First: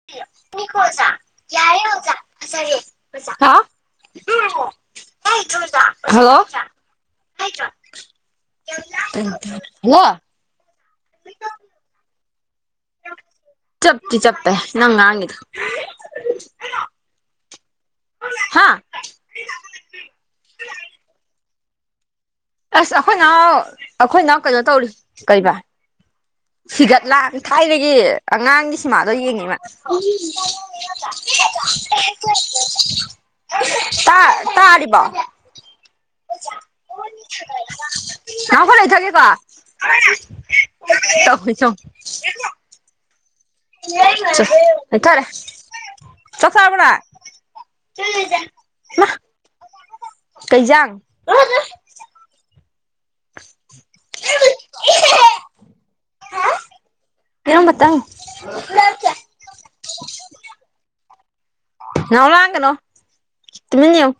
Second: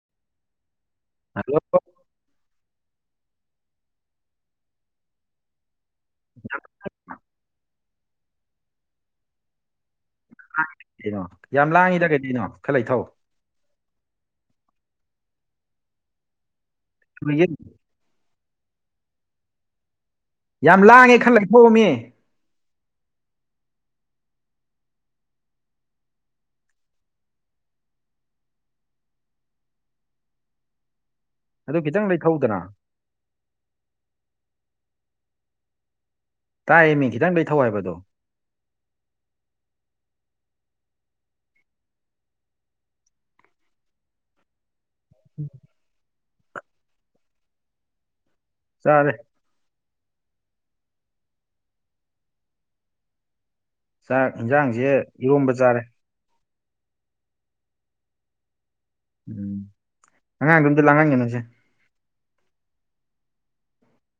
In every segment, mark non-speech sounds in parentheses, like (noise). (unintelligible) Hello (unintelligible) hello (unintelligible) hello (unintelligible) ꯀꯩꯅꯣ ꯌꯥꯝ ꯂꯥꯡꯉꯤꯗ ꯀꯔꯤꯅꯣ ꯈꯔ ꯂꯩꯊꯧ ꯆꯞꯇꯤ ꯆꯞꯄꯦ ꯅꯪ ꯉꯥꯡꯉꯤꯗ‌ꯣ (unintelligible) ꯍꯥ ꯌꯥꯝ ꯂꯥꯡꯉꯦ ꯈꯔ ꯂꯩꯊꯧꯃꯤ ꯑꯁ ꯑꯩꯈꯣꯏꯅꯥꯎ ꯑꯩꯈꯣꯏꯅꯥꯎ ꯀꯩꯅꯣ ꯇꯧꯔꯤ ꯀꯩꯕꯥ ꯍꯤꯒꯠꯂꯥꯡ ꯊꯥꯏꯅꯒꯤ ꯑꯉꯥꯡꯒꯤ ꯁꯤꯃꯥꯗꯣ ꯌꯦꯡꯉꯤ ꯃꯥ ꯑꯗꯨ ꯈꯤꯇꯪ (unintelligible) ꯂꯩꯊꯧꯗꯅ (unintelligible) ꯇꯥ ꯇꯥꯔꯤꯕꯣ ꯇꯥꯏꯌꯦꯃꯤ ꯈꯤꯇꯪ ꯂꯩꯊꯧ ꯍꯥꯏꯕ ꯑꯗꯣ ꯅꯥꯎ ꯈꯔ ꯂꯩꯊꯒꯦꯀꯣ ꯇꯧꯏꯁ‌ꯦ ꯌ‌‌ꯦꯡ (unintelligible) (unintelligible) ꯆꯥꯛ ꯆꯥꯔꯕ‌ꯣ ꯅꯪ ꯆꯥꯔꯦ ꯀꯩꯖꯥꯡ (unintelligible) (unintelligible) ꯆꯥꯛ ꯏꯟꯖꯥꯡꯁꯦ ꯏꯔꯣꯝꯕ ꯆꯥꯔꯦ (unintelligible) ꯑꯩ ꯑꯃꯇꯪ ꯎꯝ ꯑꯉꯥꯡꯗꯣ ꯑꯝꯇ ꯂꯥꯡꯍꯟꯒꯅꯨꯁꯦ ꯅꯥꯎ ꯂꯥꯡꯒꯅꯣ ꯇꯨꯃꯤꯟ ꯏꯌꯨ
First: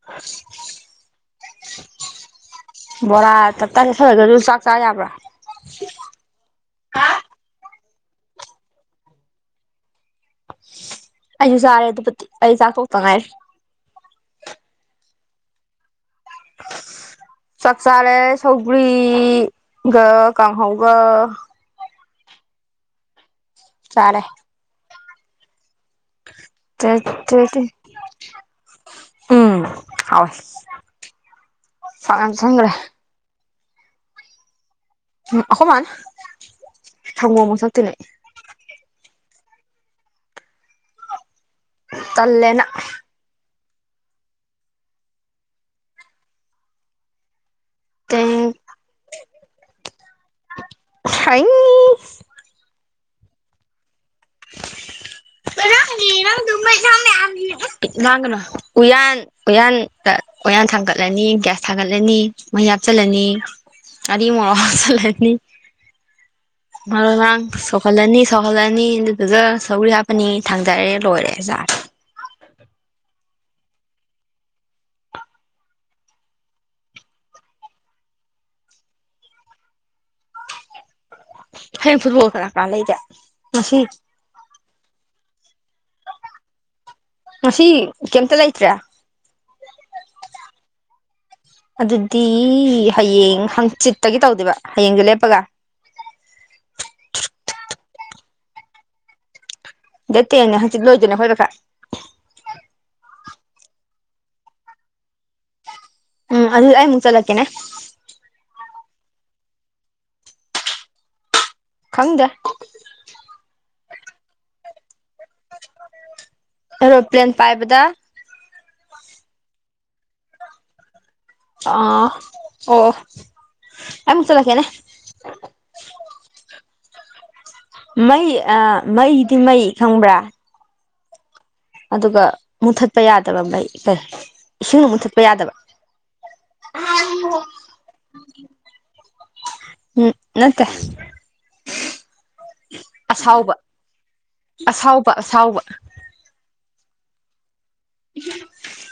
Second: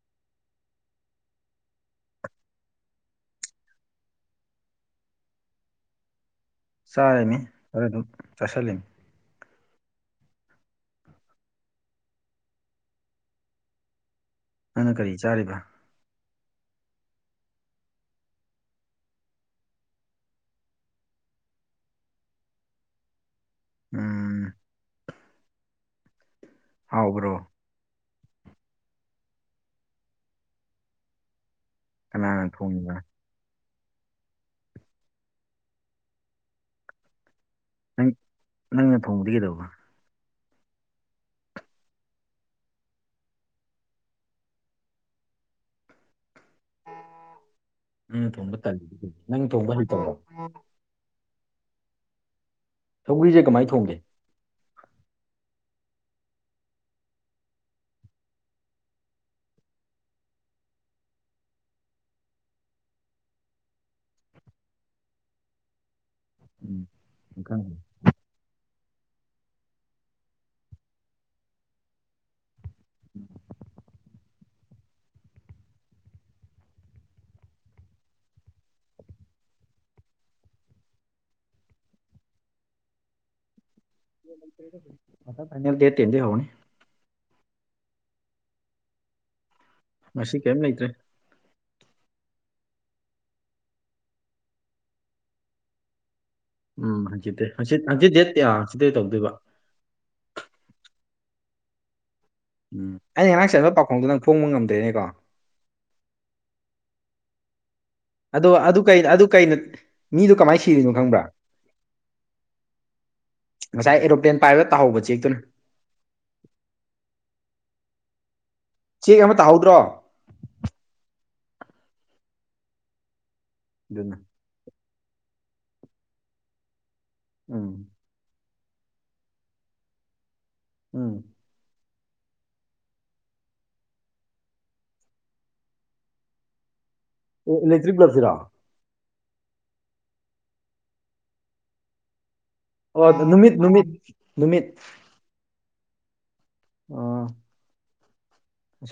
(unintelligible) ꯕꯣꯔꯥ ꯇꯞꯇꯥ ꯆꯥꯁꯜꯂꯒꯁꯨ ꯆꯥꯛ ꯆꯥ ꯌꯥꯕ꯭ꯔꯥ ꯆꯥꯔꯅꯤ ꯈꯔ ꯑꯗꯨꯝ ꯆꯥꯥꯁꯜꯂꯤꯅꯤ ꯑꯩꯁꯨ ꯆꯥꯔꯦ ꯑꯗꯨꯕꯨꯗꯤ ꯑꯩ ꯆꯥꯛ ꯇ‌ꯣꯛꯇ ꯉꯥꯏꯔꯤ ꯅꯪꯅ ꯀꯔꯤ ꯆꯥꯔꯤꯕ ꯆꯥꯛ ꯆꯥꯔꯦ ꯁꯧꯒ꯭ꯔꯤꯒ ꯀꯥꯡꯍꯧꯒ ꯆꯥꯔꯦ ꯎꯝ ꯍꯥꯎꯕ꯭ꯔꯣ (unintelligible) ꯎꯝ ꯍꯥꯎꯋ‌‌ꯦ ꯀꯅꯥꯅ ꯊꯣꯡꯉꯤꯕ ꯑ ꯑꯈ‌ꯣꯏꯃꯥꯅ ꯊꯔ‌ꯣ ꯃꯁꯛ ꯅꯪ ꯅꯪꯅ ꯊꯣꯡꯕꯗꯤ ꯀꯩꯗꯧꯕ ꯇꯜꯂꯦꯅ ꯅꯪꯅ ꯊꯣꯡꯕ ꯇꯜꯂꯤꯗꯤ ꯀꯩꯒꯤ ꯅꯪꯅ ꯊꯣꯡꯕ ꯍꯩꯇꯕ‍꯭ꯔ‌ꯣ ꯍꯩ ꯁꯧꯒ꯭ꯔꯤꯁꯦ ꯀꯃꯥꯏꯅ ꯊꯣꯡꯒꯦ (unintelligible) ꯂꯥꯡꯒꯅ‌ꯣ ꯎꯌꯥꯟ ꯎꯌꯥꯟꯗ ꯎꯌꯥꯟ ꯊꯥꯡꯒꯠꯂꯅꯤ ꯒ꯭ꯌꯥꯁ ꯊꯥꯒꯠꯂꯅꯤ ꯃꯍꯤ ꯍꯥꯞꯆꯜꯂꯅꯤ ꯉꯔꯤ ꯃꯣꯔ‌ꯣꯛ ꯍꯥꯞꯆꯜꯂꯅꯤ ꯎꯝ ꯃꯔꯣꯏ ꯃꯔꯥꯡ ꯈꯪꯗꯦ ꯁꯧꯍꯜꯂꯅꯤ ꯁꯧꯍꯜꯂꯅꯤ ꯑꯗꯨꯗꯨꯒ ꯁꯧꯒꯔꯤ ꯍꯥꯞꯄꯅꯤ ꯊꯥꯡꯊꯔ‌ꯦ ꯂꯣꯏꯔꯦ ꯆꯥꯔꯖ ꯍꯌꯦꯡ ꯐꯨꯝꯕꯣꯜ ꯀꯅꯥ ꯀꯅꯥ ꯂꯩꯒꯦ ꯉꯁꯤ ꯀ꯭ꯋꯥꯇꯔ ꯐꯥꯏꯅ‌ꯦꯜ ꯗꯦꯠ ꯇ‌ꯦꯟꯗꯒꯤ ꯍꯧꯔꯅꯤ ꯉꯁꯤ ꯀꯩꯝꯇ ꯂꯩꯇ꯭ꯔꯦ ꯉꯁꯤ ꯀꯦꯝ ꯂꯩꯇ꯭ꯔ‌ꯦ ꯑꯗꯨꯗꯤ ꯍꯌꯦꯡ ꯍꯪꯆꯤꯠꯇꯒꯤ ꯇꯧꯗꯨꯏꯕ ꯍꯌꯦꯡꯗ‌ꯣ ꯂꯦꯞꯄꯒ ꯎꯝ ꯍꯪꯆꯤꯠꯇꯩ ꯍꯪꯆꯤꯠ ꯍꯪꯆꯤꯠ ꯗꯦꯠ ꯀꯌꯥ ꯍꯪꯆꯤꯠꯇꯩ ꯇꯧꯗꯣꯏꯕ ꯗ‌ꯦꯠ ꯇꯦꯟꯅꯦ ꯍꯪꯆꯤꯠ ꯂꯣꯏꯗꯣꯏꯅꯦ ꯈ‌ꯣꯏ ꯄꯩꯈꯥ ꯎꯝ ꯑꯩꯅ ꯉꯔꯥꯡ ꯆꯠꯕ ꯄꯥꯎꯈꯣꯡꯗꯣ ꯅꯪ ꯐꯣꯡꯕ ꯉꯝꯗꯣꯏꯅꯤꯀꯣ ꯎꯝ ꯑꯗꯨ ꯑꯩꯃꯨꯛ ꯆꯂꯛꯦꯅꯦ ꯑꯗꯣ ꯑꯗꯨ ꯀ ꯑꯗꯨ ꯀꯩꯅꯣ ꯃꯤꯗꯨꯣ ꯀꯃꯥꯏꯅ ꯁꯤꯔꯤꯅꯣ ꯈꯪꯕ꯭ꯔꯥ ꯈꯪꯗꯦ ꯉꯁꯥꯏ ꯑꯦꯔꯣꯄ꯭ꯂꯦꯟ ꯄꯥꯏꯕ ꯇꯥꯍꯧꯕ ꯆꯦꯛꯇꯨꯅ ꯑꯔꯣꯄ꯭ꯂꯦꯟ ꯄꯥꯏꯕꯗ ꯆꯦꯛ ꯑꯃ ꯇꯥꯍꯧꯗ꯭ꯔꯣ ꯑ ꯑꯣ ꯑꯗꯨꯅ ꯑꯩꯃꯛ ꯆꯂꯀꯦꯅꯦ ꯎꯝ ꯃꯩ ꯃꯩꯗꯤ ꯃꯩ ꯈꯪꯕ꯭ꯔꯥ ꯎꯝ ꯑꯗꯨꯒ ꯃꯨꯊꯠꯄ ꯌꯥꯗꯕ ꯃꯩ ꯀꯩ ꯏꯁꯤꯡꯅ ꯃꯨꯊꯠꯄ ꯌꯥꯗꯕ ꯑ ꯑꯦ ꯏꯂꯦꯛꯇ꯭ꯔꯤꯛ ꯕ꯭ꯂꯕꯁꯤꯔꯣ ꯎꯝ ꯅꯠꯇꯦ ꯑꯣ ꯑꯁꯥꯎꯕ ꯅꯨꯃꯤꯠ ꯅꯨꯃꯤꯠ ꯅꯨꯃꯤꯠ ꯑꯁꯥꯎꯕ ꯑꯁꯥꯎꯕ ꯑꯥ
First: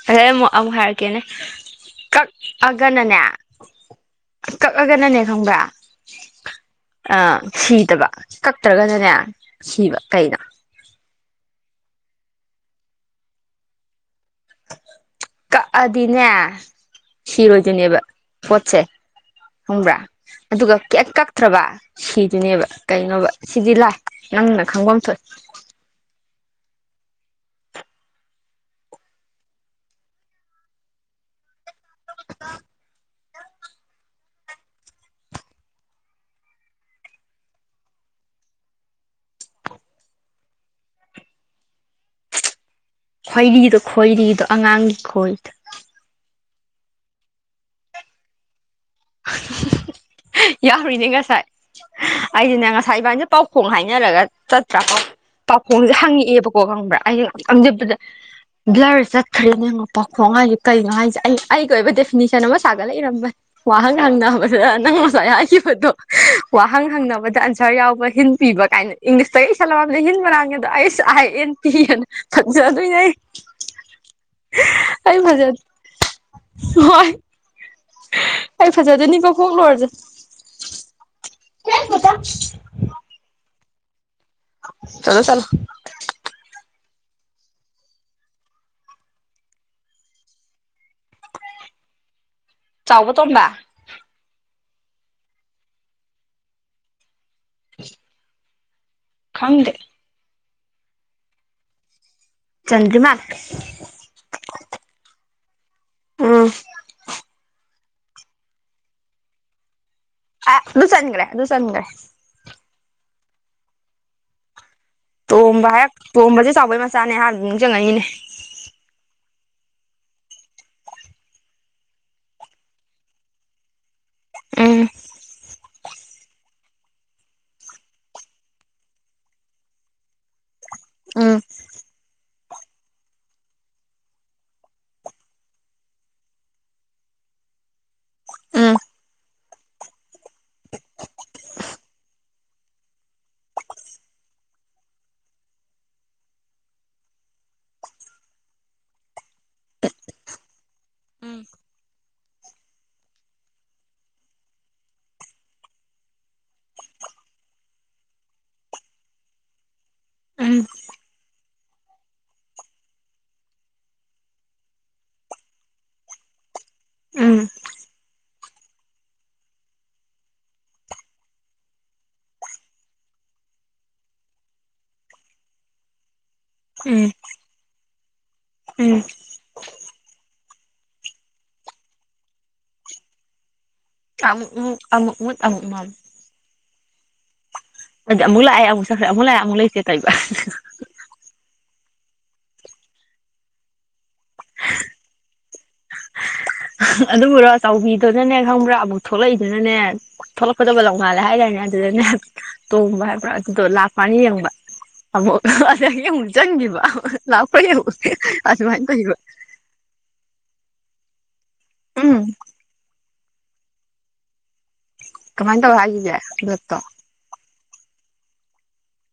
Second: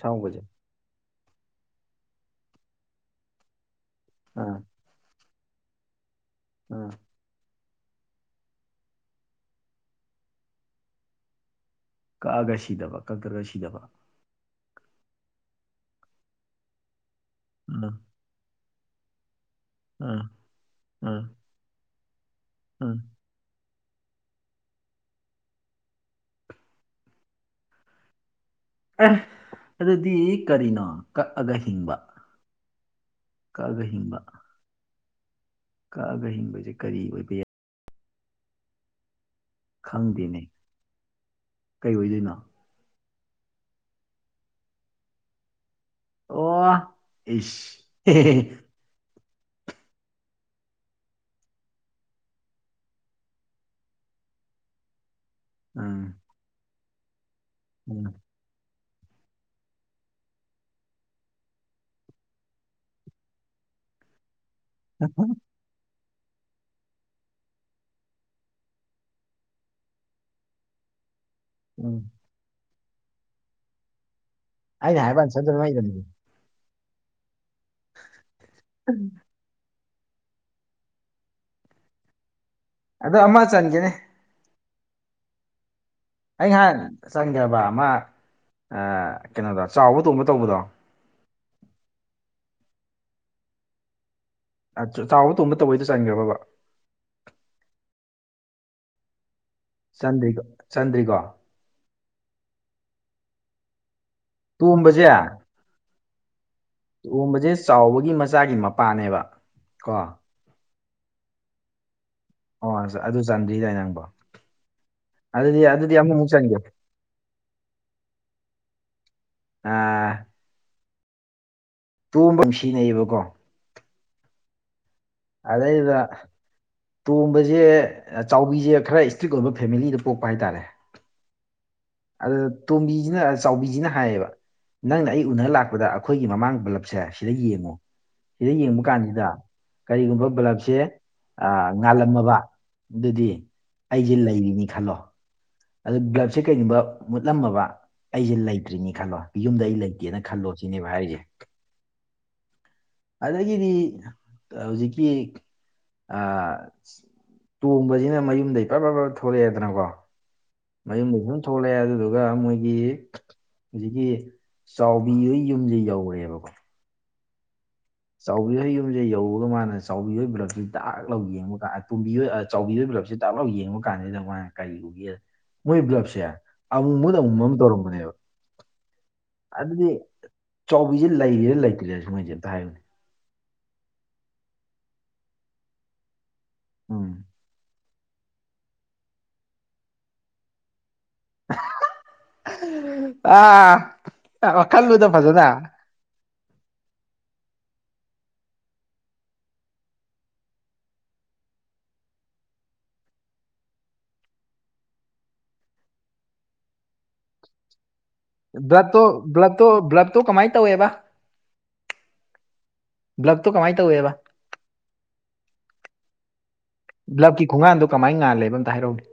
ꯑꯗꯩ ꯑꯃꯨꯛ ꯑꯃꯨꯛ ꯍꯥꯏꯔꯛꯀꯦꯅꯦ ꯀꯛꯑꯒꯅꯅꯦ ꯑꯥ ꯀꯛꯑꯒꯅꯅꯦ ꯈꯪꯕ꯭ꯔ ꯎꯝ ꯁꯤꯗꯕ ꯀꯛꯇ꯭ꯔꯒꯅꯅꯦ ꯁꯤꯕ ꯀꯩꯅꯣ ꯀꯛꯑꯒ ꯁꯤꯗꯕ ꯀꯛꯇ꯭ꯔꯒ ꯁꯤꯗꯕ ꯀꯗꯤꯅꯦ ꯎꯝ ꯁꯤꯔꯣꯏꯗꯤꯅꯦꯕ ꯍꯣꯠꯁꯦ ꯈꯪꯕ꯭ꯔꯥ ꯎꯝ ꯑꯗꯨꯒ ꯀ ꯎꯝ ꯀꯛꯛꯇ꯭ꯔꯕ ꯁꯤꯗꯨꯅꯦꯕ ꯎꯝ ꯀꯩꯅꯣꯕ ꯁꯤꯗꯤ ꯂꯥꯏ ꯅꯪꯅ ꯈꯪꯣꯝꯁ ꯑꯗꯨꯗꯤ ꯀꯔꯤꯅꯣ ꯀꯛꯑꯒ ꯍꯤꯡꯕ ꯀꯥꯜꯒꯍꯤꯕ ꯀꯛꯑꯒ ꯍꯤꯡꯕꯗꯤ ꯀꯔꯤ ꯑꯣꯏꯕ ꯌꯥꯏ ꯈꯪꯗꯦꯅꯦ ꯀꯩ ꯑꯣꯏꯗꯣꯏꯅꯣ ꯈꯣꯏꯔꯤꯗꯣ ꯈꯣꯏꯔꯤꯗꯣ ꯑꯉꯥꯡꯒꯤ ꯈꯣꯏꯗ ꯑꯣ ꯏꯁ ꯌꯥꯔꯤꯅꯦ ꯉꯁꯥꯏ ꯑꯩꯗꯤꯅꯦ ꯉꯁꯥꯏ ꯏꯕꯥꯁꯦ ꯄꯥꯎꯈꯣꯡ ꯍꯥꯏꯅꯔꯒ ꯆꯠꯇ꯭ꯔꯥꯀꯣ ꯄꯥꯈꯣꯡꯁꯦ ꯎꯝ ꯍꯪꯉꯛꯑꯦꯕꯀꯣ ꯈꯪꯕ꯭ꯔꯥ ꯑꯩꯅ ꯈꯪꯖꯕꯗ ꯎꯝ ꯕ꯭ꯂꯔ ꯆꯠꯈ꯭ꯔꯔꯤ ꯅꯉꯣ ꯄꯥꯎꯈꯣꯡ ꯍꯥꯏꯁꯦ ꯀꯩꯅꯣ ꯍꯥꯏꯁꯦ ꯑꯩ ꯑꯩꯒꯤ ꯑꯣꯏꯕ ꯗꯦꯐꯤꯅꯤꯁꯟ ꯑꯃ ꯁꯥꯒꯠꯂꯛ ꯏꯔꯝꯕꯅꯦ ꯋꯥꯍꯪ ꯍꯪꯅꯕꯗ ꯅꯪ ꯑꯣꯖꯥ ꯍꯥꯏꯈꯤꯕꯗꯣ ꯋꯥꯍꯪ ꯍꯪꯅꯕꯗ ꯑꯟꯁꯔ ꯌꯥꯎꯕ ꯍꯤꯟ ꯄꯤꯕ ꯀꯥꯏꯅ ꯏꯪꯂꯤꯁꯇ ꯏꯁꯟꯂꯝꯗ ꯍꯤꯟ ꯃꯅꯥꯥꯡꯒꯗꯣ ꯑꯩ ꯥꯏ ꯑꯦꯟ ꯀꯤꯅ ꯎꯝ ꯐꯪꯖꯗꯣꯏꯅꯦ ꯑ ꯍꯥꯏꯕ ꯑꯥꯏꯁꯔꯗꯨꯔꯣ ꯅꯪ ꯉꯥꯏꯔꯝꯃꯤꯁꯦ ꯍꯣꯏ ꯑꯩ ꯐꯖꯗꯅꯤꯀ ꯀꯣꯛꯂꯣꯏꯨꯔꯁꯦ ꯑꯗꯣ ꯑꯃ ꯆꯟꯒꯦꯅꯦ ꯆꯂꯣ ꯆꯂ ꯑꯩ ꯉꯍꯥꯟ ꯆꯪꯈ꯭ꯔꯕ ꯃꯥ ꯀꯩꯅꯣꯗꯣ ꯆꯥꯎꯕ ꯇꯣꯡꯕ ꯇꯧꯕꯗꯣ ꯆꯥꯎꯕ ꯇꯣꯝꯕ ꯆꯥꯎꯕ ꯇꯣꯡꯕ ꯇꯧꯕꯩꯗ ꯆꯟꯈ꯭ꯔꯕ (inaudible) ꯈꯪꯗꯦ ꯆꯟꯗ꯭ꯔꯤꯒ ꯆꯥꯟꯗ꯭ꯔꯤꯒꯣ ꯆꯟꯗ꯭ꯔꯃꯥꯒ ꯇꯣꯝꯕꯁꯦ ꯎꯝ ꯇꯝꯕꯁꯦ ꯆꯥꯎꯕꯒꯤ ꯃꯆꯥꯒꯤ ꯃꯄꯥꯅꯦꯕ ꯀꯣ ꯑ ꯗꯨꯁꯟꯒ꯭ꯔꯦ ꯗꯨꯁꯟꯒ꯭ꯔꯦ ꯑꯣ ꯑꯗꯨ ꯆꯥꯟꯗ꯭ꯔꯤꯗꯥꯏ ꯅꯪꯕꯣ ꯑꯗꯨꯗꯤ ꯇꯣꯝꯕ ꯍꯥꯏꯞ ꯑꯗꯨꯗꯤ ꯑꯃꯃꯨꯛ ꯇꯣꯝꯕꯁꯦ ꯆꯟꯒꯦ ꯆꯥꯎꯕꯩ ꯃꯆꯥꯅꯦ (unintelligible) ꯅꯤꯡꯁꯤꯡ ꯉꯛꯏꯅꯤ ꯑꯥ ꯇꯣꯝꯕ ꯅꯨꯡꯁꯤꯅꯩꯌꯦꯕꯀꯣ ꯎꯝ ꯑꯗꯩ ꯗꯨꯗꯥ ꯇꯣꯝꯕꯁꯦ ꯆꯥꯎꯕꯤꯁꯦ ꯈꯔ ꯏꯁꯇ꯭ꯔꯤꯛ ꯑꯣꯏꯕ ꯐꯦꯃꯤꯂꯤꯗ ꯄꯣꯛꯄ ꯍꯥꯏꯇꯥꯔꯦ ꯑꯝ ꯑꯗꯨ ꯇꯣꯝꯕꯤꯁꯤꯅ ꯆꯥꯎꯕꯤꯁꯤꯅ ꯍꯥꯏꯌꯦꯕ ꯅꯪꯅ ꯑꯩ ꯎꯅꯔ ꯂꯥꯛꯄꯗ ꯑꯩꯈꯣꯏꯒꯤ ꯃꯃꯥꯡ ꯄꯨꯜꯂꯞꯁꯦ ꯁꯤꯗ ꯌꯦꯡꯉꯨ ꯁꯤꯗ ꯎꯝ ꯌꯦꯡꯕ ꯀꯥꯟꯁꯤꯗ ꯀꯔꯤꯒꯨꯝꯕ ꯕꯂꯞꯁꯦ ꯉꯥꯜꯂꯝꯃꯕ ꯑꯗꯨꯗꯤ ꯑꯩꯁꯦ ꯂꯩꯔꯤꯅꯤ ꯈꯜꯂꯣ ꯑꯗꯨ ꯒ꯭ꯂꯞꯁꯦ ꯀꯩꯒꯨꯝꯕ ꯃꯨꯠꯂꯝꯃꯕ ꯑꯩꯁꯦ ꯂꯩꯇ꯭ꯔꯤꯅꯤ ꯈꯜꯂꯣ ꯌꯨꯝꯗ ꯑꯩ ꯂꯩꯇꯦꯅ ꯈꯜꯂꯣ ꯁꯤꯅꯦꯕ ꯍꯥꯏꯔꯤꯁꯦ ꯑꯗꯒꯤꯗꯤ ꯍꯧꯖꯤꯛꯀꯤ ꯑꯥ ꯇꯣꯡꯕꯁꯤꯅ ꯃꯌꯨꯝꯗꯩ (unintelligible) ꯊꯣꯛꯂꯛꯑꯦꯗꯅꯀꯣ ꯎꯝ ꯃꯌꯨꯝꯗꯩ ꯁꯨꯝ ꯊꯣꯛꯂꯛꯑꯦ ꯑꯗꯨꯗꯨꯒ ꯃꯣꯏꯒꯤ ꯍꯧꯖꯤꯛꯀꯤ ꯆꯥꯎꯕꯤ ꯍꯣꯏ ꯌꯨꯝꯁꯦ ꯌꯧꯔꯦꯕꯀꯣ ꯎꯝ ꯆꯥꯎꯕꯤ ꯍꯣꯏ ꯌꯨꯝꯁꯦ ꯌꯧꯔꯒ ꯃꯥꯅ ꯆꯥꯎꯕꯤ ꯍꯣꯏ ꯕ꯭ꯔꯛꯇꯨ ꯗꯥꯛ ꯂꯧ ꯌꯦꯡꯕꯒ ꯇꯨꯝꯕꯤ ꯍꯣꯏ ꯆꯥꯎꯕꯤ ꯕ꯭ꯂꯞꯁꯦ ꯇꯥꯛꯂꯥꯎ ꯌꯦꯡꯕ ꯀꯥꯟꯁꯤꯗ ꯃꯥꯣꯏꯅ ꯀꯔꯤ ꯎꯒꯦ ꯃꯣꯏ ꯕ꯭ꯂꯞꯁꯦ ꯑꯃꯨ ꯎꯝ ꯃꯨꯠ ꯑꯃꯨ ꯃꯥꯝ ꯇꯧꯔꯝꯕꯅꯦꯕ ꯎꯝ ꯑꯗꯨꯗꯤ ꯆꯥꯎꯕꯤꯁꯦ ꯂꯩꯔꯤꯔ ꯂꯩꯇ꯭ꯔꯦ ꯁ ꯃꯣꯏꯁꯦ ꯑꯝꯇ ꯍꯥꯏꯌꯨꯅꯦ (unintelligible) ꯑꯃꯨꯛ ꯃꯨꯠ ꯑꯃꯨꯛ ꯃꯝ ꯎꯝ ꯑꯗꯤ ꯑꯃꯨꯛ ꯂꯥꯛꯑꯦ ꯑꯃꯨꯛ ꯆꯠꯈ꯭ꯔ ꯑꯃꯨꯛ ꯂꯥꯛꯑꯦ ꯑꯃꯛ ꯂꯩꯇꯦ ꯇꯥꯏꯕ (unintelligible) ꯑꯥ ꯋꯥꯈꯜꯂꯨꯗ ꯐꯖꯗ ꯑꯗꯨꯕꯨꯔꯣ ꯆꯥꯎꯕꯤꯗꯨꯅꯅꯦ ꯈꯪꯕ꯭ꯔꯥ ꯑꯃꯨꯛ ꯊꯣꯛꯂꯛꯏꯗꯨꯅꯅꯦ ꯊꯣꯛꯂꯛꯄꯗ ꯕꯥꯂꯞ ꯉꯥꯜꯂꯦ ꯍꯥꯏꯗꯥꯏꯅꯦ ꯑꯗꯨꯗꯅꯦ ꯇꯣꯡꯕ ꯍꯥꯏꯕ꯭ꯔꯥ ꯑꯗꯨꯗꯣ ꯂꯥꯛꯄꯅ ꯌꯦꯡꯕ (unintelligible) ꯆꯪꯒꯤꯕꯥ (unintelligible) ꯕ꯭ꯂꯨꯞꯇꯣ ꯕ꯭ꯂꯨꯞꯇꯣ ꯕ꯭ꯂꯨꯞꯇꯣ ꯀꯃꯥꯏ ꯇꯧꯋꯦꯕ ꯎꯝ ꯕ꯭ꯂꯛꯇꯣ ꯀꯃꯥꯏ ꯇꯧꯋꯦꯕ ꯀꯃꯥꯏ ꯇꯧ ꯍꯥꯏꯁꯤꯗꯤ ꯕꯂꯨꯞ ꯇꯣ ꯕ꯭ꯂꯨꯞ ꯀꯤ ꯈꯣꯡꯒꯥꯡꯗꯣ ꯀꯃꯥꯏ ꯉꯥꯜꯂꯦꯕ ꯑꯝꯇ ꯍꯥꯏꯔꯛꯎꯅꯦ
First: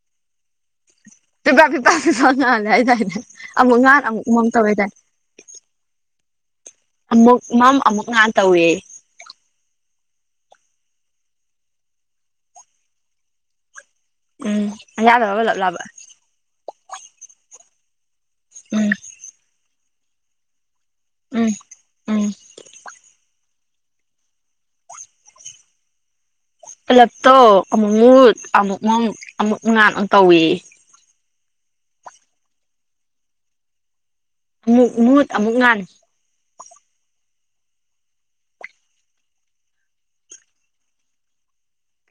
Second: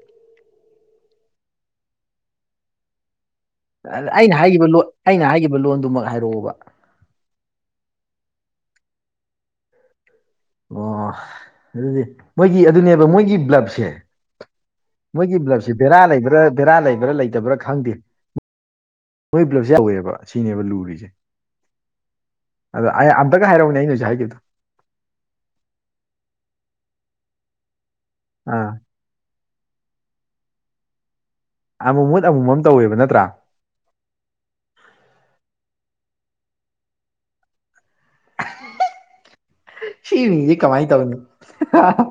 ꯄꯤꯄꯥ ꯄꯤꯄꯥꯁꯨ ꯁ ꯉꯥꯜꯂꯦ ꯍꯥꯏꯗꯥꯏꯅꯦ ꯑꯃꯨꯛ ꯉꯍꯥꯟ ꯑꯃꯨꯛ ꯑꯩꯅ ꯃꯝ ꯍꯥꯏꯈꯤꯕ ꯂꯣꯟ ꯇꯧꯋꯦꯗꯥꯏ ꯑꯩꯅ ꯍꯥꯏꯈꯤꯕ ꯂꯣꯟꯗꯨꯃꯛ ꯍꯥꯏꯔꯛꯑꯣꯕ ꯑꯃꯨꯛ ꯃꯝ ꯑꯃꯨꯛ ꯉꯥꯟ ꯇꯧꯋꯦ ꯑꯣ ꯑꯗꯨꯗꯤ ꯃꯣꯏꯒꯤ ꯑꯗꯨꯅꯦꯕ ꯃꯣꯏꯒꯤ ꯕ꯭ꯂꯞꯁꯦ ꯎꯝ ꯑꯌꯥꯗꯕ ꯕꯂꯞ ꯃꯣꯏꯒꯤꯕꯞꯁꯦ ꯂꯥꯕ ꯕꯦꯔꯥ ꯂꯩꯕ꯭ꯔꯥ ꯕꯦꯔꯥ ꯂꯩꯕ꯭ꯔꯥ ꯂꯩꯇꯕ꯭ꯔꯥ ꯈꯪꯗꯦ ꯎꯝ ꯃꯣꯏ ꯕꯂꯞꯁꯦ ꯌꯥꯎꯋꯦꯕ ꯁꯤꯅꯦꯕ ꯂꯨꯔꯤꯁꯦ ꯎꯝ ꯎꯝ ꯑꯗꯣ ꯑꯩ ꯑꯝꯇꯀ ꯍꯥꯏꯔꯛꯎꯅꯦ ꯑꯩꯅꯁ ꯍꯨꯖꯤꯛ ꯍꯥꯏꯈꯤꯕꯗꯨ ꯄꯨꯂꯞꯛꯇꯣ ꯑꯃꯨꯛ ꯃꯨꯠ ꯑꯥ ꯑꯃꯨꯛ ꯃꯥꯝ ꯑꯃꯨꯛ ꯉꯟ ꯑꯃꯨꯛ ꯇꯧꯑꯌꯦ ꯑꯃꯨ ꯃꯨꯠ ꯑꯃꯨꯃ ꯃꯝ ꯇꯧꯋꯦꯕ ꯅꯠꯇ꯭ꯔꯥ ꯑꯃꯨꯛ ꯃꯍꯨꯠ ꯑꯃꯨꯛ ꯉꯥꯟ ꯁꯤꯅꯤꯗꯤ ꯀꯃꯥꯏꯅ ꯇꯧꯅꯤ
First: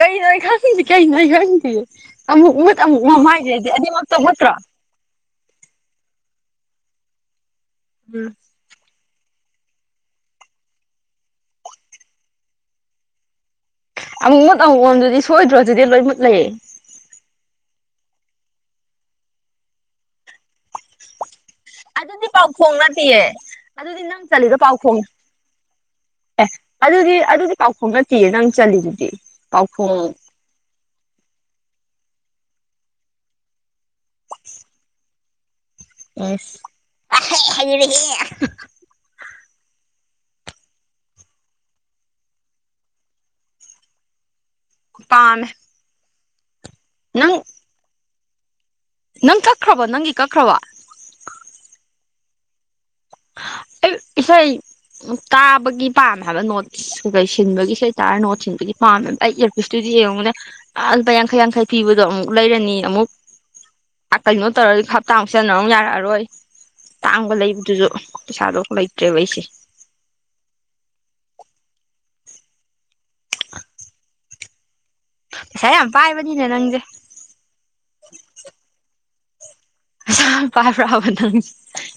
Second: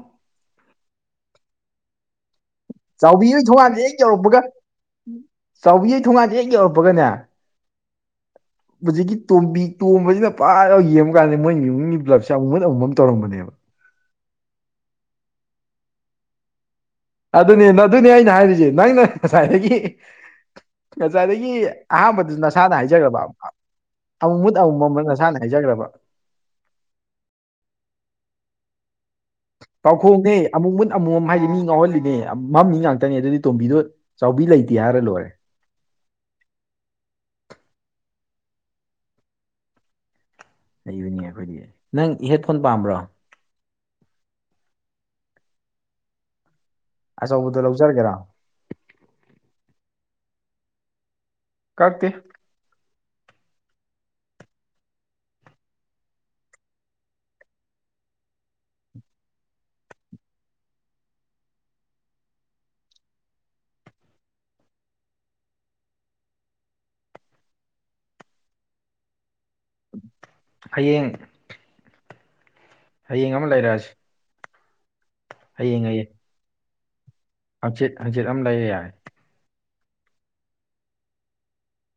ꯀꯩꯅꯣ ꯑꯩ ꯈꯪꯉꯤꯁꯤ ꯀꯩꯅꯣ ꯑꯩ ꯈꯪꯗꯤꯌꯦ ꯑꯃꯨꯛ ꯃꯨꯠ ꯑꯃꯨꯛ ꯃꯝ ꯆꯥꯎꯕꯤ ꯍꯣꯏ ꯃꯃꯥꯏꯗꯗꯤ ꯊꯣꯡꯒꯥꯟꯁꯦ ꯍꯦꯛ ꯑꯅꯤꯃꯛꯇ ꯌꯧꯔꯛꯄꯒ ꯃꯨꯠꯇ꯭ꯔꯣ ꯆꯥꯎꯕꯤ ꯌꯩ ꯊꯣꯡꯒꯥꯟꯁꯦ ꯍꯦꯛ ꯌꯧꯔꯛꯄꯒꯅꯦ ꯎꯝ ꯍꯧꯖꯤꯛꯀꯤ ꯇꯣꯝꯕꯤ ꯇꯣꯝꯕꯁꯤꯅ ꯐꯥꯅ ꯌꯦꯡꯕ ꯀꯥꯟꯗ ꯃꯣꯏꯒꯤ ꯏꯃꯨꯡꯒꯤ ꯕ꯭ꯂꯞꯁꯦ ꯑꯃꯨꯛ ꯃꯨꯠ ꯑꯃꯨꯛ ꯃꯝ ꯇꯧꯔꯝꯕꯅꯦꯕ ꯑꯃꯨꯛ ꯃꯨꯠ ꯑꯃꯨꯛ ꯃꯝꯗꯨꯗꯤ ꯁꯣꯏꯗ꯭ꯔꯣꯗꯨꯗꯤ ꯂꯣꯏ ꯃꯨꯠ ꯂꯩꯌꯦ ꯑꯗꯨꯅꯦꯅ ꯑꯗꯨꯅꯦ ꯑꯩꯅ ꯍꯥꯏꯔꯤꯁꯦ ꯅꯪꯅ ꯉꯁꯥꯏꯗꯒꯤ ꯉꯁꯥꯏꯗꯒꯤ ꯑꯗꯨꯗꯤ ꯑꯍꯥꯟꯕꯗ ꯄꯥꯎꯈꯣꯡ ꯅꯁꯥꯅ ꯍꯥꯏꯖꯈ꯭ꯔꯕ ꯅꯠꯇꯤꯌꯦ ꯑꯗꯨꯗꯤ ꯅꯪ ꯑꯃꯨꯛ ꯃꯨꯠ ꯑꯃꯨꯛ ꯃꯝ ꯑꯅ ꯅꯁꯥꯅ ꯍꯥꯏꯖꯈ꯭ꯔꯕ ꯑꯦ ꯑꯗꯨꯗꯤ ꯑꯗꯨꯗꯤ ꯄꯥꯎꯈꯨꯝ ꯅꯠꯇꯦꯌꯦ ꯅꯪ ꯆꯜꯂꯤꯗꯨꯗꯤ ꯄꯥꯎ ꯈꯣꯡꯗꯤ ꯑꯃꯨꯛ ꯃꯨꯠ ꯑꯃꯨꯃꯝ ꯍꯥꯏꯗꯤ ꯃꯤ ꯉꯥꯎꯍꯜꯂꯤꯅꯦ ꯃꯝ ꯃꯤ ꯉꯥꯛꯇꯅꯦ ꯑꯗꯨꯗꯤ ꯇꯣꯝꯕꯤꯗꯣ ꯆꯥꯎꯕꯤ ꯂꯩꯇꯦ ꯍꯥꯏꯔ ꯂꯣꯏꯔꯦ ꯑꯦꯁ ꯍꯥꯏ ꯍꯩꯔꯦꯍꯦ ꯑꯩꯕꯅꯤ ꯑꯩꯈꯣꯏꯗꯤ ꯅꯪ ꯍꯦꯠꯐꯣꯟ ꯄꯥꯝꯕ꯭ꯔꯣ ꯄꯥꯝꯃꯦ ꯅꯪ ꯑꯆꯧꯕꯗꯣ ꯂꯧꯖꯔꯒꯦꯔꯥ ꯅꯪ ꯀꯛꯈ꯭ꯔꯕꯣ ꯅꯪꯒꯤ ꯀꯛꯈ꯭ꯔꯕꯣ ꯀꯛꯇꯦ ꯑꯩ ꯏꯁꯩ ꯀꯥꯕꯒꯤ ꯄꯥꯝꯃꯦ ꯍꯥꯏꯕ ꯅꯣꯠ ꯀꯩ ꯁꯤꯟꯕꯒꯤ ꯏꯁꯩꯇꯥꯔ ꯅꯣꯠ ꯁꯤꯟꯕꯒꯤ ꯄꯥꯝꯃꯦꯕ ꯑꯩ ꯏꯔꯄꯨꯁꯇꯨꯗꯤ ꯌꯦꯡꯉꯨꯅꯦ ꯑ ꯂꯨꯄꯥ ꯌꯥꯡꯈꯩ ꯌꯥꯡꯈꯩ ꯄꯤꯕꯗꯣ ꯑꯃꯨꯛ ꯂꯩꯔꯅꯤ ꯑꯃꯨꯛ ꯀꯩꯅꯣ ꯇꯧꯔꯗꯤ ꯍꯞꯇꯥꯥꯡ ꯑꯃꯨꯛꯁꯤꯟꯅ ꯑꯃꯨꯛ ꯌꯥꯔꯛꯑꯔꯣꯏ ꯇꯥꯡꯕ ꯂꯩꯕꯗꯨꯁꯨ ꯄꯩꯁꯥꯗꯣ ꯑꯝ ꯂꯩꯇꯔꯦꯕ ꯑꯩꯁꯦ ꯍꯌꯦꯡ ꯍꯌꯦꯡ ꯑꯃ ꯂꯩꯔꯑꯁꯤ ꯄꯩꯁꯥ ꯌꯥꯝ ꯄꯥꯏꯕꯅꯤꯅ ꯅꯪꯗꯤ ꯍꯪꯆꯤꯠ ꯍꯪꯆꯤꯠ ꯑꯃ ꯂꯩꯌꯦ ꯌꯥꯏ ꯄꯩꯁꯥ ꯄꯥꯏꯕ꯭ꯔꯥꯕ ꯅꯪ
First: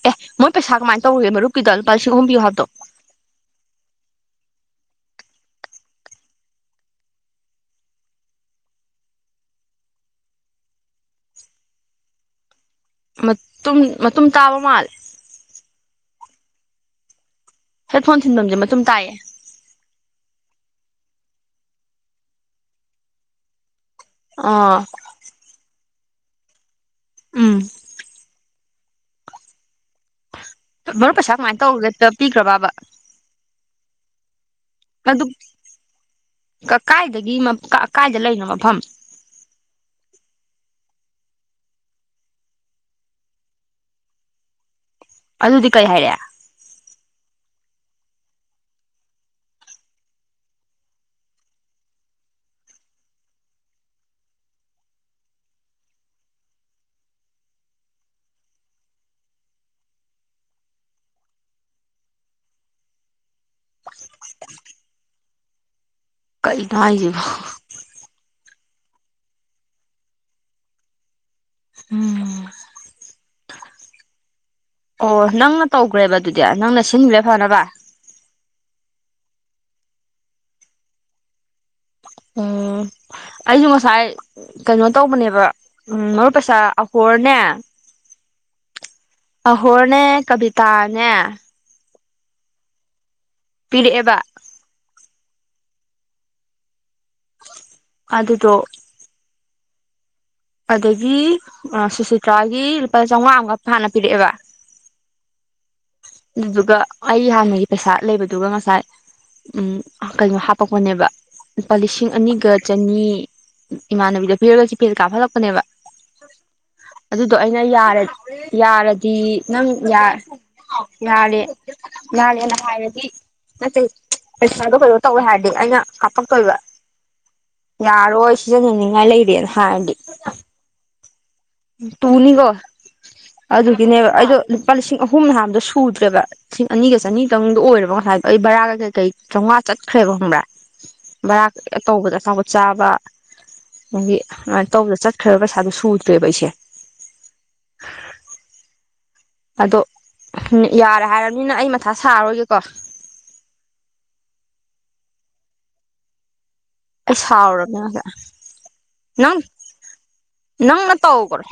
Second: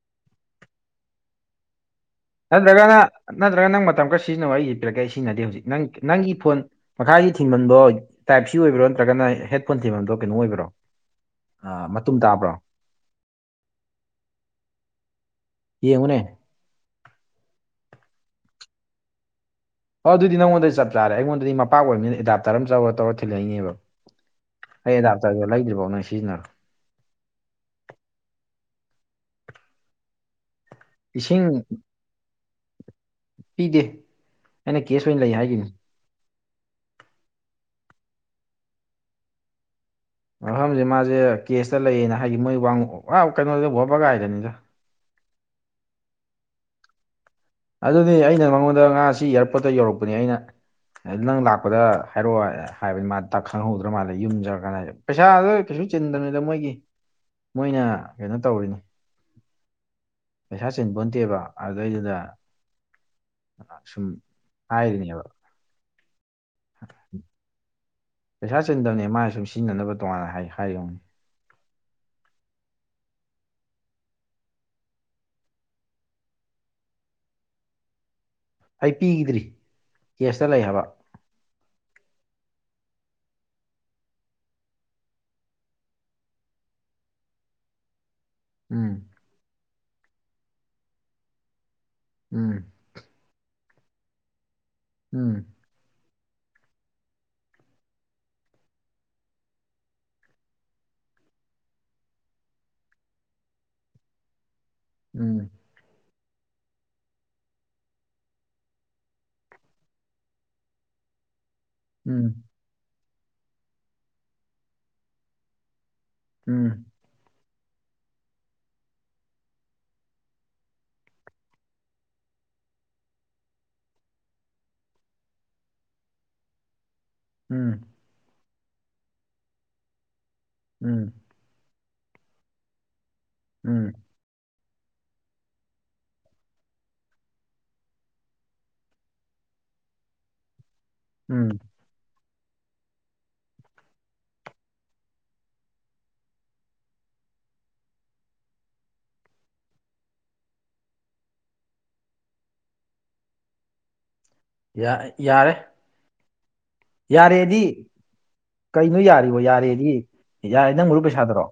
ꯑꯦ ꯃꯣꯏ ꯄꯩꯁꯥ ꯀꯃꯥꯏꯅ ꯇꯧꯔꯒꯦ ꯃꯔꯨꯞ (unintelligible) ꯂꯤꯁꯤꯡ ꯑꯍꯨꯝ ꯍꯥꯏꯕꯗꯣ ꯅꯠꯇ꯭ꯔꯒꯅ ꯅꯠꯇ꯭ꯔꯒꯅ ꯅꯪ ꯃꯇꯝ ꯈꯔ ꯁꯤꯖꯤꯟꯅꯧ ꯑꯩ ꯌꯦ ꯄꯤꯔꯛꯒꯦ ꯑꯩ ꯁꯤꯖꯤꯟꯅꯗꯦ ꯍꯧꯖꯤꯛ ꯅꯪ ꯅꯪꯒꯤ ꯐꯣꯟ ꯃꯈꯥꯒꯤ ꯊꯤꯟꯕꯝꯗꯣ ꯇꯥꯏꯞ ꯁꯤ ꯑꯣꯏꯕ꯭ꯔꯣ ꯅꯠꯇ꯭ꯔꯒꯅ ꯍꯦꯠꯐꯣꯟ ꯊꯤꯟꯃꯟꯗꯣ ꯀꯩꯅꯣ ꯑꯣꯏꯕ꯭ꯔꯣ ꯑ ꯃꯇꯨꯝ ꯇꯥꯕ꯭ꯔꯣ ꯃꯇꯨꯝ ꯃꯇꯨꯝ ꯇꯥꯕ ꯃꯥꯜꯂꯦ ꯌꯦꯡꯉꯨꯅꯦ ꯍꯦ ꯐꯣꯟ ꯊꯤꯟꯐꯝꯁꯦ ꯃꯇꯨꯝ ꯇꯥꯏꯑꯦ ꯑꯣ ꯑꯗꯨꯗꯤ ꯅꯉꯣꯟꯗ ꯆꯞ ꯆꯥꯔꯦ ꯑꯩꯉꯣꯟꯗꯗꯤ ꯃꯄꯥꯛ ꯑꯣꯏꯕꯅꯤꯅ ꯑꯦꯗꯥꯞꯇꯔ ꯑꯃ ꯇꯧꯔ ꯇꯧꯔ ꯊꯤꯜꯂꯛꯏꯕ ꯑꯥ ꯑꯩ ꯑꯦꯗꯥꯞꯇꯔꯗ ꯂꯩꯗ꯭ꯔꯤꯕꯐꯥꯎ ꯅꯣꯏ ꯁꯤꯖꯤꯟꯅꯔꯣ ꯎꯝ ꯄꯦꯄꯔ ꯄꯩꯁꯥ ꯏꯁꯤꯡ ꯀꯃꯥꯏꯅ ꯇꯧꯔꯒꯦ ꯄꯤꯈ꯭ꯔꯕꯕ ꯄꯤꯗꯦ ꯑꯩꯅ ꯀꯦꯁ ꯑꯣꯏꯅ ꯂꯩ ꯍꯥꯏꯈꯤꯕꯅꯤ ꯀꯀꯥꯏꯗꯒꯤ ꯀꯀꯥꯏꯗ ꯂꯩꯅꯣ ꯃꯐꯝ ꯃꯐꯝꯁꯦ ꯃꯥꯁꯦ ꯀꯦꯁꯇ ꯂꯩꯌꯦꯅ ꯍꯥꯏꯗꯤ ꯃꯣꯏ ꯋꯥꯡꯉ ꯀꯩꯅꯣꯗ ꯋꯥꯕ ꯒꯥꯏꯗꯅꯤꯗ ꯑꯗꯨꯗꯤ ꯀꯔꯤ ꯍꯥꯏꯔꯛꯑꯦ ꯑꯗꯨꯗꯤ ꯑꯩꯅ ꯃꯉꯣꯟꯗ ꯉꯥꯁꯤ ꯏꯌꯥꯔꯄꯣꯔꯠꯇ ꯌꯧꯔꯛꯄꯅꯦ ꯑꯩꯅ ꯅꯪ ꯂꯥꯛꯄꯗ ꯍꯥꯏꯔꯛꯑꯣ ꯍꯥꯏꯕꯅꯤ ꯃꯥ ꯇꯥꯛ ꯈꯪꯍꯧꯗ꯭ꯔ ꯃꯥꯜꯂꯦ ꯌꯨꯝꯖꯔꯛꯀꯥꯟ ꯍꯥꯏ ꯄꯩꯁꯥꯗ ꯀꯩꯁꯨ ꯆꯤꯟꯗꯕꯅꯤꯗ ꯃꯣꯏꯒꯤ ꯃꯣꯏꯅ ꯀꯩꯅꯣ ꯇꯧꯔꯤꯅꯤ ꯄꯩꯁꯥ ꯆꯤꯟꯕꯇꯦꯕ ꯑꯗꯨꯗꯩꯗꯨꯗ ꯑ ꯁꯨꯝ ꯍꯥꯏꯔꯤꯅꯦꯕ ꯀꯩꯅꯣ ꯍꯥꯏꯁꯤꯕꯣ ꯄꯩꯁꯥ ꯆꯟꯗꯕꯅꯦ ꯃꯥꯏ ꯁꯨꯝ ꯁꯤꯖꯤꯟꯅꯅꯕ ꯇꯣꯉꯥꯟꯅ ꯍꯥꯏ ꯍꯥꯏꯔꯤ ꯑꯣꯏꯔꯝꯒꯅꯤ꯫ ꯎꯝ ꯑꯣ ꯅꯪꯅ ꯇꯧꯒ꯭ꯔꯦꯕ ꯑꯗꯨꯗꯤ ꯅꯪꯅ ꯁꯤꯟꯒ꯭ꯔꯦ ꯐꯅꯕ ꯑꯩ ꯄꯤꯒꯤꯗ꯭ꯔꯤ ꯀꯦꯁꯇ ꯂꯩ ꯍꯥꯏꯕ ꯎꯝ ꯑꯩꯁꯨ ꯉꯁꯥꯏ ꯀꯩꯅꯣ ꯇꯧꯕꯅꯦꯕ ꯎꯝ ꯃꯔꯨꯞ ꯄꯩꯁꯥ ꯑꯍꯣꯔꯅꯦ ꯎꯝ ꯑꯍꯣꯔꯅꯦ ꯀꯕꯤꯇꯥꯅꯦ ꯎꯝ ꯄꯤꯔꯛ ꯑꯦꯕ ꯎꯝ ꯑꯗꯨꯗꯣ ꯑꯗꯒꯤ ꯁꯨꯁꯤꯇ꯭ꯔꯥꯒꯤ ꯂꯨꯄꯥ ꯆꯥꯝꯃꯉꯥ ꯑꯃꯒ ꯐꯥꯅ ꯄꯤꯔꯛꯑꯦꯕ ꯎꯝ ꯑꯗꯨꯗꯨꯒ ꯑꯩ ꯍꯥꯟꯅꯒꯤ ꯄꯩꯁꯥ ꯂꯩꯕꯗꯨꯒ ꯉꯁꯥꯏ ꯎꯝ ꯀꯩꯅꯣ ꯍꯥꯄꯛꯄꯅꯦꯕ ꯂꯨꯄꯥ ꯂꯤꯁꯤꯡ ꯎꯝ ꯑꯅꯤꯒ ꯆꯅꯤ ꯏꯃꯥꯟꯅꯕꯤꯗ ꯄꯤꯔꯒ ꯆꯤꯐꯦꯁ ꯀꯥꯞꯍꯠꯂꯛꯄꯅꯦꯕ ꯎꯝ ꯑꯗꯨꯗꯣ ꯑꯩꯅ ꯌꯥꯔ ꯌꯥꯔꯗꯤ ꯅꯪ ꯌꯥ ꯌꯥꯔꯦ ꯌꯥꯔꯦꯅ ꯍꯥꯏꯔꯗꯤ ꯅꯠꯇꯦ ꯄꯩꯁꯥꯗꯣ ꯀꯩꯅꯣ ꯇꯧꯋꯦ ꯍꯥꯏꯔꯗꯤ ꯑꯩꯅ ꯍꯥꯞꯄꯛꯇꯣꯏꯕ ꯎꯝ ꯌꯥꯔꯣꯢ ꯁꯣꯖꯤꯟꯅꯅꯤꯡꯉꯥꯏ ꯂꯩꯔꯦꯅ ꯍꯥꯢꯔꯗꯤ ꯎꯝ ꯇꯨꯅꯤꯀꯣ ꯎꯝ ꯑꯗꯨꯒꯤꯅꯦꯕ ꯑꯩꯗꯣ ꯂꯨꯄꯥ ꯂꯤꯁꯤꯡ ꯑꯍꯨꯝ ꯅꯍꯥꯟꯗꯣ ꯁꯨꯗ꯭ꯔꯦꯕ ꯂꯤꯁꯤꯡ ꯑꯅꯤꯒ ꯆꯅꯤꯇꯪꯗ ꯑꯣꯏꯔꯕ ꯉꯁꯥꯏꯗꯣ ꯑꯩ ꯕꯔꯥ ꯀꯩꯀꯩ ꯆꯧꯉꯥ ꯆꯠꯈ꯭ꯔꯦꯕ ꯈꯪꯕ꯭ꯔꯥ ꯕꯔꯥ ꯎꯝ (unintelligible) ꯇꯧꯕꯗ ꯑꯆꯥꯄꯣꯠ ꯆꯥꯕ ꯑꯗꯒꯤ ꯑꯗꯨꯃꯥꯏꯅ ꯇꯧꯕꯗ ꯆꯠꯈ꯭ꯔꯕ ꯄꯩꯁꯥꯗꯨꯣ ꯁꯨꯗ (unintelligible) ꯑꯗꯣ ꯌꯥꯔꯦ ꯍꯥꯏꯔꯝꯃꯤꯅ ꯑꯩ ꯃꯊꯥ ꯁꯥꯔꯔꯣꯏꯒꯦꯀꯣ ꯌꯥ ꯑ ꯌꯥꯔꯦ ꯑꯩ ꯌꯥꯔꯦꯗꯤ ꯁꯥꯎꯔꯕꯅꯦ ꯉꯁꯥꯏ ꯀꯩꯅꯣ ꯌꯥꯔꯤꯕꯣ ꯅꯪ ꯌꯥꯔꯦꯗꯤ ꯌꯥꯔꯦ ꯅꯪ ꯅꯪꯅ ꯃꯔꯨꯞ ꯇꯧꯈ꯭ꯔꯣ ꯄꯩꯁꯥꯗꯨꯔꯣ